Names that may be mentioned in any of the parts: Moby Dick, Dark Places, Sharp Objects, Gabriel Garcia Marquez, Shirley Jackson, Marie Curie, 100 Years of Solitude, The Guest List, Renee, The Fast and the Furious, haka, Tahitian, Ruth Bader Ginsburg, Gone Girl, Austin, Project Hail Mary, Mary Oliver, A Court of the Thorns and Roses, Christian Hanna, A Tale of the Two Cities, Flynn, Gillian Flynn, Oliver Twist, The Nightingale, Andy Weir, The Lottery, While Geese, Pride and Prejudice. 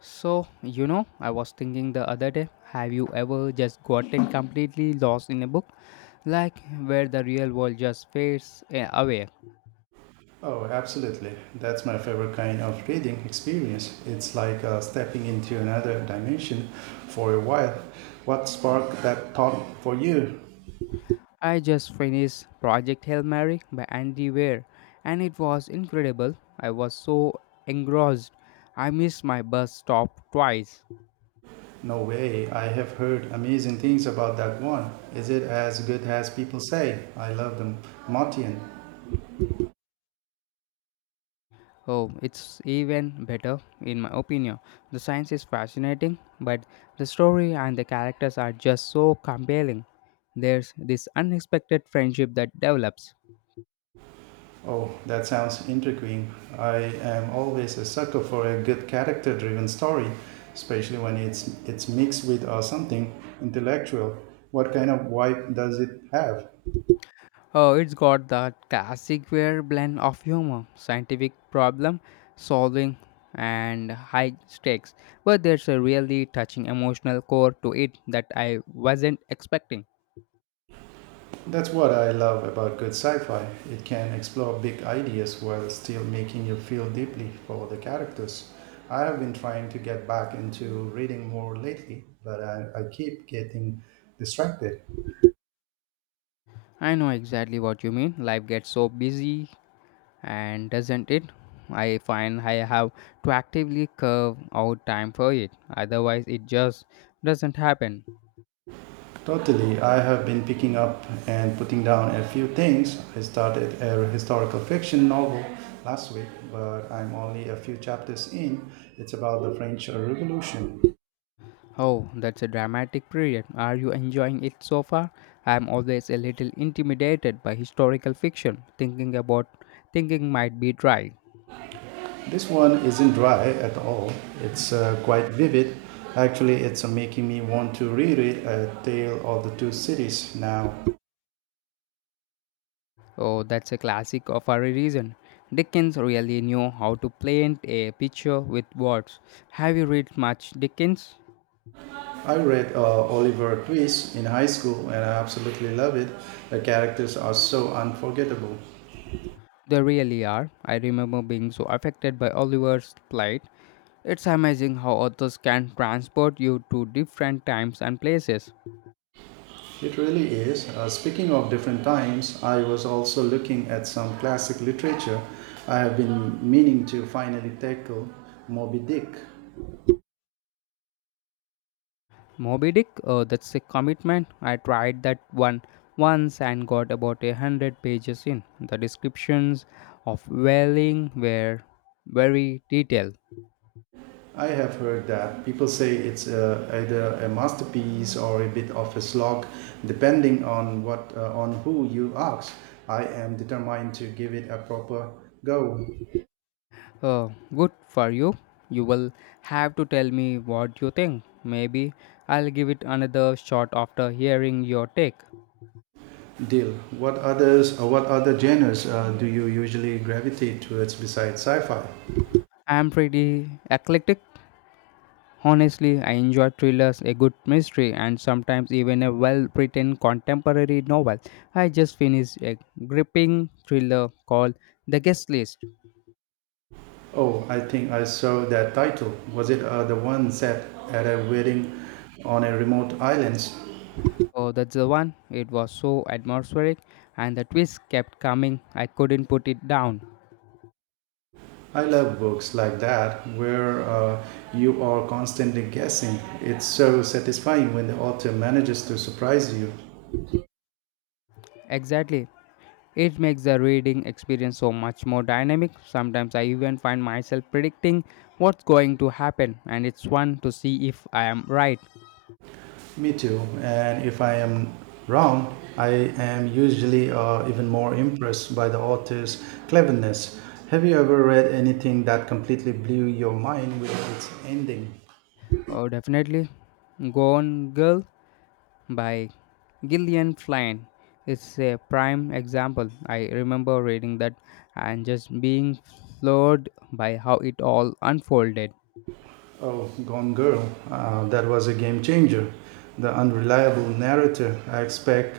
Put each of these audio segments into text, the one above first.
So, you know, I was thinking the other day, have you ever just gotten completely lost in a book? Like where the real world just fades away. Oh, absolutely. That's my favorite kind of reading experience. It's like stepping into another dimension for a while. What sparked that thought for you? I just finished Project Hail Mary by Andy Weir, and it was incredible. I was so engrossed. I missed my bus stop twice. No way. I have heard amazing things about that one. Is it as good as people say? I love the Martian. Oh, it's even better, in my opinion. The science is fascinating, but the story and the characters are just so compelling. There's this unexpected friendship that develops. Oh, that sounds intriguing. I am always a sucker for a good character-driven story, especially when it's mixed with something intellectual. What kind of vibe does it have? Oh, it's got that classic weird blend of humor, scientific problem solving, and high stakes. But there's a really touching emotional core to it that I wasn't expecting. That's what I love about good sci fi. It can explore big ideas while still making you feel deeply for the characters. I have been trying to get back into reading more lately, but I keep getting distracted. I know exactly what you mean. Life gets so busy, and doesn't it? I find I have to actively carve out time for it, otherwise, it just doesn't happen. Totally, I have been picking up and putting down a few things. I started a historical fiction novel last week, but I'm only a few chapters in. It's about the French Revolution. Oh, that's a dramatic period. Are you enjoying it so far? I'm always a little intimidated by historical fiction, thinking might be dry. This one isn't dry at all. It's quite vivid. Actually, it's making me want to reread A Tale of the Two Cities now. Oh, that's a classic of a reason. Dickens really knew how to paint a picture with words. Have you read much Dickens? I read Oliver Twist in high school and I absolutely love it. The characters are so unforgettable. They really are. I remember being so affected by Oliver's plight. It's amazing how authors can transport you to different times and places. It really is. Speaking of different times, I was also looking at some classic literature I have been meaning to finally tackle Moby Dick. Moby Dick, that's a commitment. I tried that one once and got about 100 pages in. The descriptions of whaling were very detailed. I have heard that people say it's either a masterpiece or a bit of a slog, depending on what on who you ask. I am determined to give it a proper go. Uh, Good for you. You will have to tell me what you think. Maybe I'll give it another shot after hearing your take. Deal. What other genres do you usually gravitate towards besides sci-fi? I'm pretty eclectic. Honestly, I enjoy thrillers, a good mystery, and sometimes even a well written contemporary novel. I just finished a gripping thriller called The Guest List. Oh, I think I saw that title. Was it the one set at a wedding on a remote island? Oh, that's the one. It was so atmospheric, and the twist kept coming. I couldn't put it down. I love books like that where you are constantly guessing. It's so satisfying when the author manages to surprise you. Exactly. It makes the reading experience so much more dynamic. Sometimes I even find myself predicting what's going to happen, and it's fun to see if I am right. Me too. And if I am wrong, I am usually even more impressed by the author's cleverness. Have you ever read anything that completely blew your mind with its ending? Oh, definitely. Gone Girl by Gillian Flynn is a prime example. I remember reading that and just being floored by how it all unfolded. Oh, Gone Girl. That was a game changer. The unreliable narrator I expect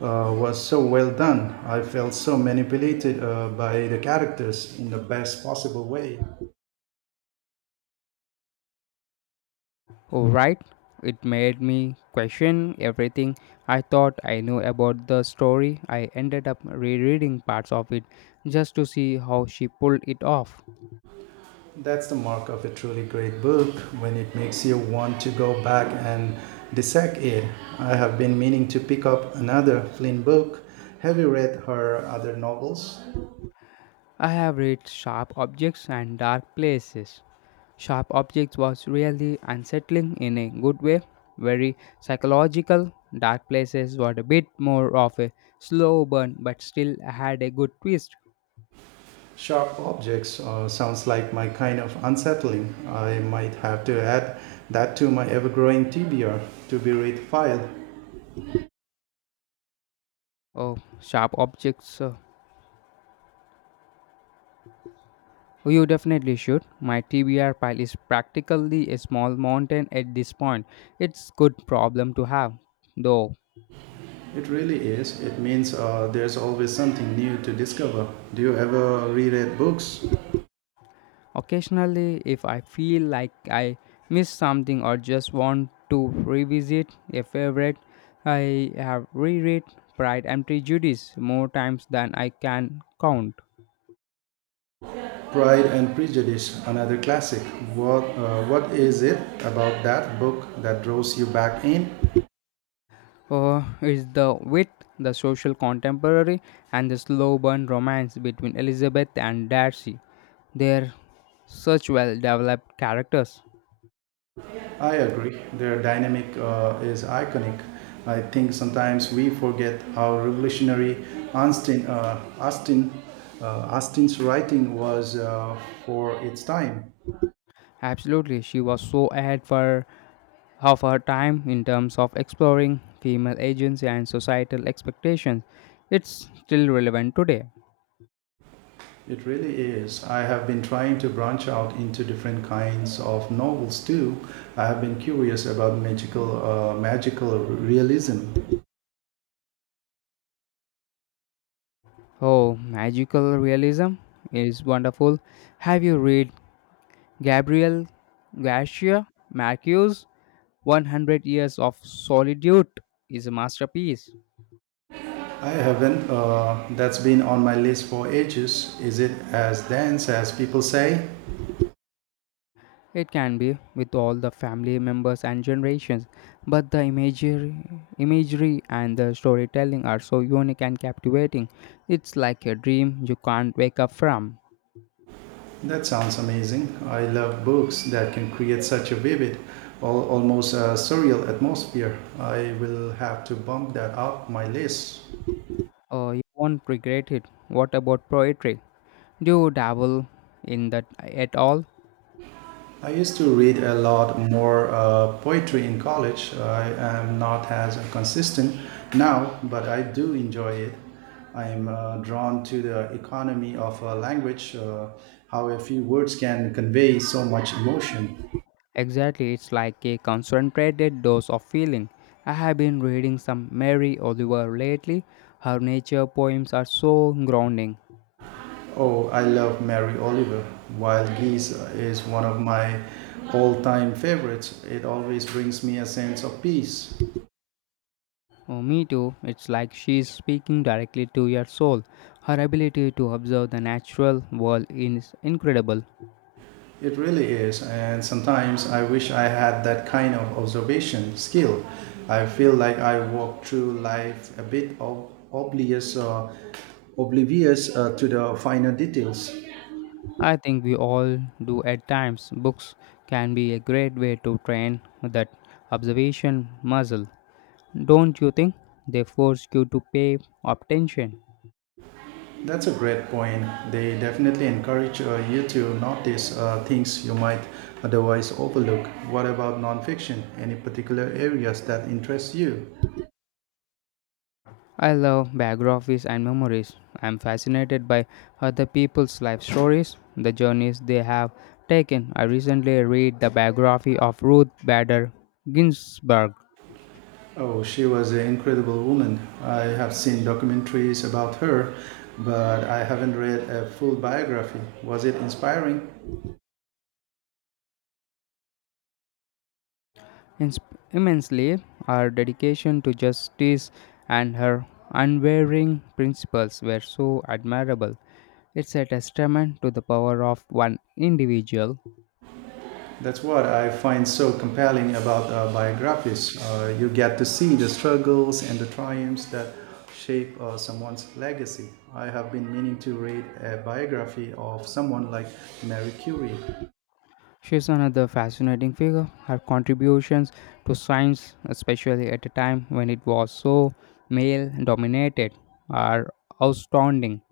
was so well done. I felt so manipulated by the characters in the best possible way. Oh, right. It made me question everything I thought I knew about the story. I ended up rereading parts of it just to see how she pulled it off. That's the mark of a truly great book when it makes you want to go back and dissect it. I have been meaning to pick up another Flynn book. Have you read her other novels? I have read Sharp Objects and Dark Places. Sharp Objects was really unsettling in a good way, very psychological. Dark Places were a bit more of a slow burn, but still had a good twist. Sharp objects sounds like my kind of unsettling. I might have to add that to my ever growing TBR to be read file. Oh, Sharp Objects. You definitely should. My TBR pile is practically a small mountain at this point. It's good problem to have, though. It really is. It means there's always something new to discover. Do you ever reread books? Occasionally, if I feel like I missed something or just want to revisit a favorite, I have reread Pride and Prejudice more times than I can count. Pride and Prejudice, another classic. What is it about that book that draws you back in? It's the width, the social contemporary, and the slow burn romance between Elizabeth and Darcy. They're such well developed characters. I agree. Their dynamic is iconic. I think sometimes we forget how revolutionary Austin, uh, Austin, Austin's writing was for its time. Absolutely, she was so ahead for of her time in terms of exploring female agency and societal expectations. It's still relevant today. It really is. I have been trying to branch out into different kinds of novels too. I have been curious about magical realism. Oh, magical realism is wonderful. Have you read Gabriel Garcia Marquez? 100 Years of Solitude is a masterpiece. I haven't. That's been on my list for ages. Is it as dense as people say? It can be with all the family members and generations, but the imagery and the storytelling are so unique and captivating. It's like a dream you can't wake up from. That sounds amazing. I love books that can create such a vivid, almost surreal atmosphere. I will have to bump that up my list. Oh, you won't regret it. What about poetry? Do you dabble in that at all? I used to read a lot more poetry in college. I am not as consistent now, but I do enjoy it. I am drawn to the economy of a language, how a few words can convey so much emotion. Exactly, it's like a concentrated dose of feeling. I have been reading some Mary Oliver lately. Her nature poems are so grounding. Oh, I love Mary Oliver. While Geese is one of my all time favorites, it always brings me a sense of peace. Oh, me too. It's like she's speaking directly to your soul. Her ability to observe the natural world is incredible. It really is, and sometimes I wish I had that kind of observation skill. I feel like I walk through life a bit oblivious to the finer details. I think we all do at times. Books can be a great way to train that observation muscle. Don't you think? They force you to pay attention. That's a great point. They definitely encourage you to notice things you might otherwise overlook. What about nonfiction? Any particular areas that interest you? I love biographies and memories. I'm fascinated by other people's life stories, the journeys they have taken. I recently read the biography of Ruth Bader Ginsburg. Oh, she was an incredible woman. I have seen documentaries about her, but I haven't read a full biography. Was it inspiring? Ins- Immensely, her dedication to justice and her unwavering principles were so admirable. It's a testament to the power of one individual. That's what I find so compelling about biographies. You get to see the struggles and the triumphs that shape someone's legacy. I have been meaning to read a biography of someone like Marie Curie. She's another fascinating figure. Her contributions to science, especially at a time when it was so male dominated, are astounding.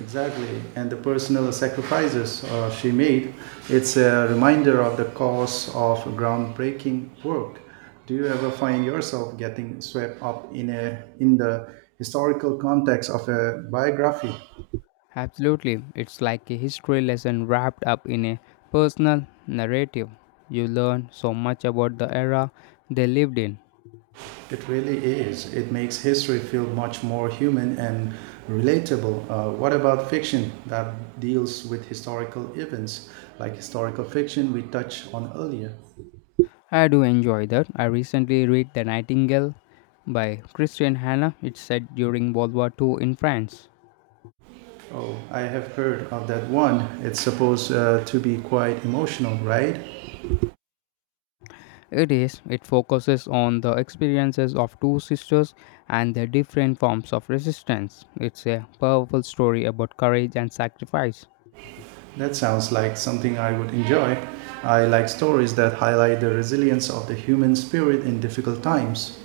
Exactly. And the personal sacrifices she made. It's a reminder of the cost of groundbreaking work. Do you ever find yourself getting swept up in the historical context of a biography? Absolutely, it's like a history lesson wrapped up in a personal narrative. You learn so much about the era they lived in. It really is. It makes history feel much more human and relatable. What about fiction that deals with historical events, like historical fiction we touched on earlier? I do enjoy that. I recently read The Nightingale by Christian Hanna. It's set during World War II in France. Oh, I have heard of that one. It's supposed to be quite emotional, right? It is. It focuses on the experiences of two sisters and their different forms of resistance. It's a powerful story about courage and sacrifice. That sounds like something I would enjoy. I like stories that highlight the resilience of the human spirit in difficult times.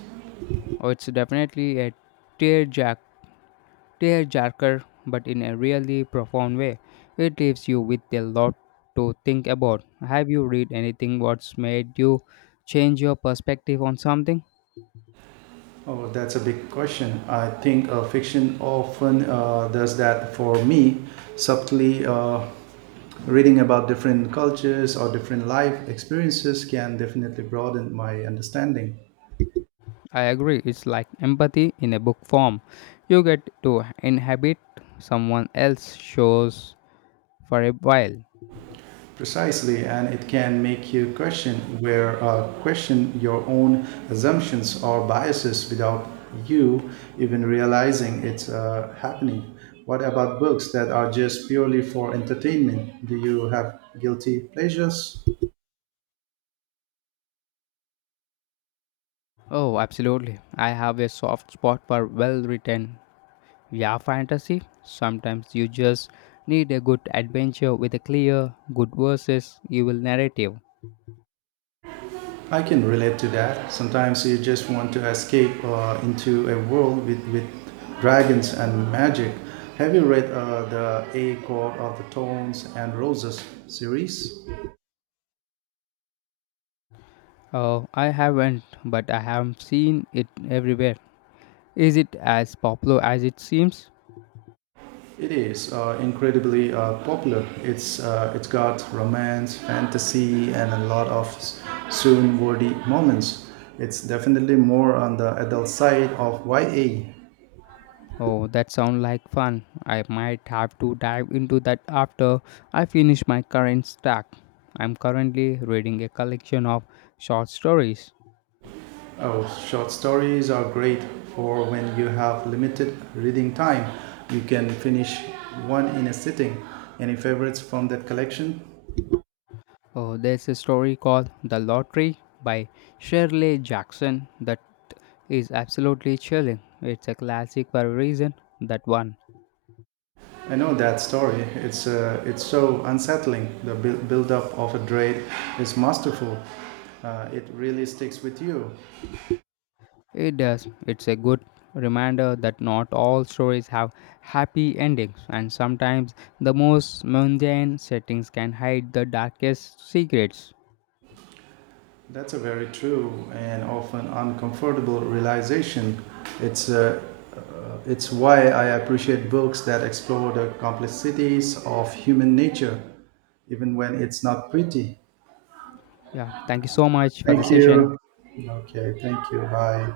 Oh, it's definitely a tearjerk- tearjerker, but in a really profound way. It leaves you with a lot to think about. Have you read anything what's made you change your perspective on something? Oh, that's a big question. I think fiction often does that for me, subtly, reading about different cultures or different life experiences can definitely broaden my understanding. I agree. It's like empathy in a book form. You get to inhabit someone else shows for a while. Precisely, and it can make you question your own assumptions or biases without you even realizing it's happening. What about books that are just purely for entertainment? Do you have guilty pleasures? Oh, absolutely. I have a soft spot for well written yeah fantasy. Sometimes you just need a good adventure with a clear, good versus evil narrative. I can relate to that. Sometimes you just want to escape into a world with dragons and magic. Have you read the A Court of the Thorns and Roses series? Oh, I haven't, but I have seen it everywhere. Is it as popular as it seems? It is incredibly popular. It's got romance, fantasy, and a lot of swoon worthy moments. It's definitely more on the adult side of YA. Oh, that sounds like fun. I might have to dive into that after I finish my current stack. I'm currently reading a collection of short stories. Oh, short stories are great for when you have limited reading time. You can finish one in a sitting. Any favorites from that collection? Oh, there's a story called The Lottery by Shirley Jackson that is absolutely chilling. It's a classic for a reason, that one. I know that story. It's so unsettling. The build up of a dread is masterful. It really sticks with you. It does. It's a good reminder that not all stories have happy endings, and sometimes the most mundane settings can hide the darkest secrets. That's a very true and often uncomfortable realization. It's uh, It's why I appreciate books that explore the complexities of human nature, even when it's not pretty. Yeah, thank you so much for the Thank session. you. Okay, thank you. Bye.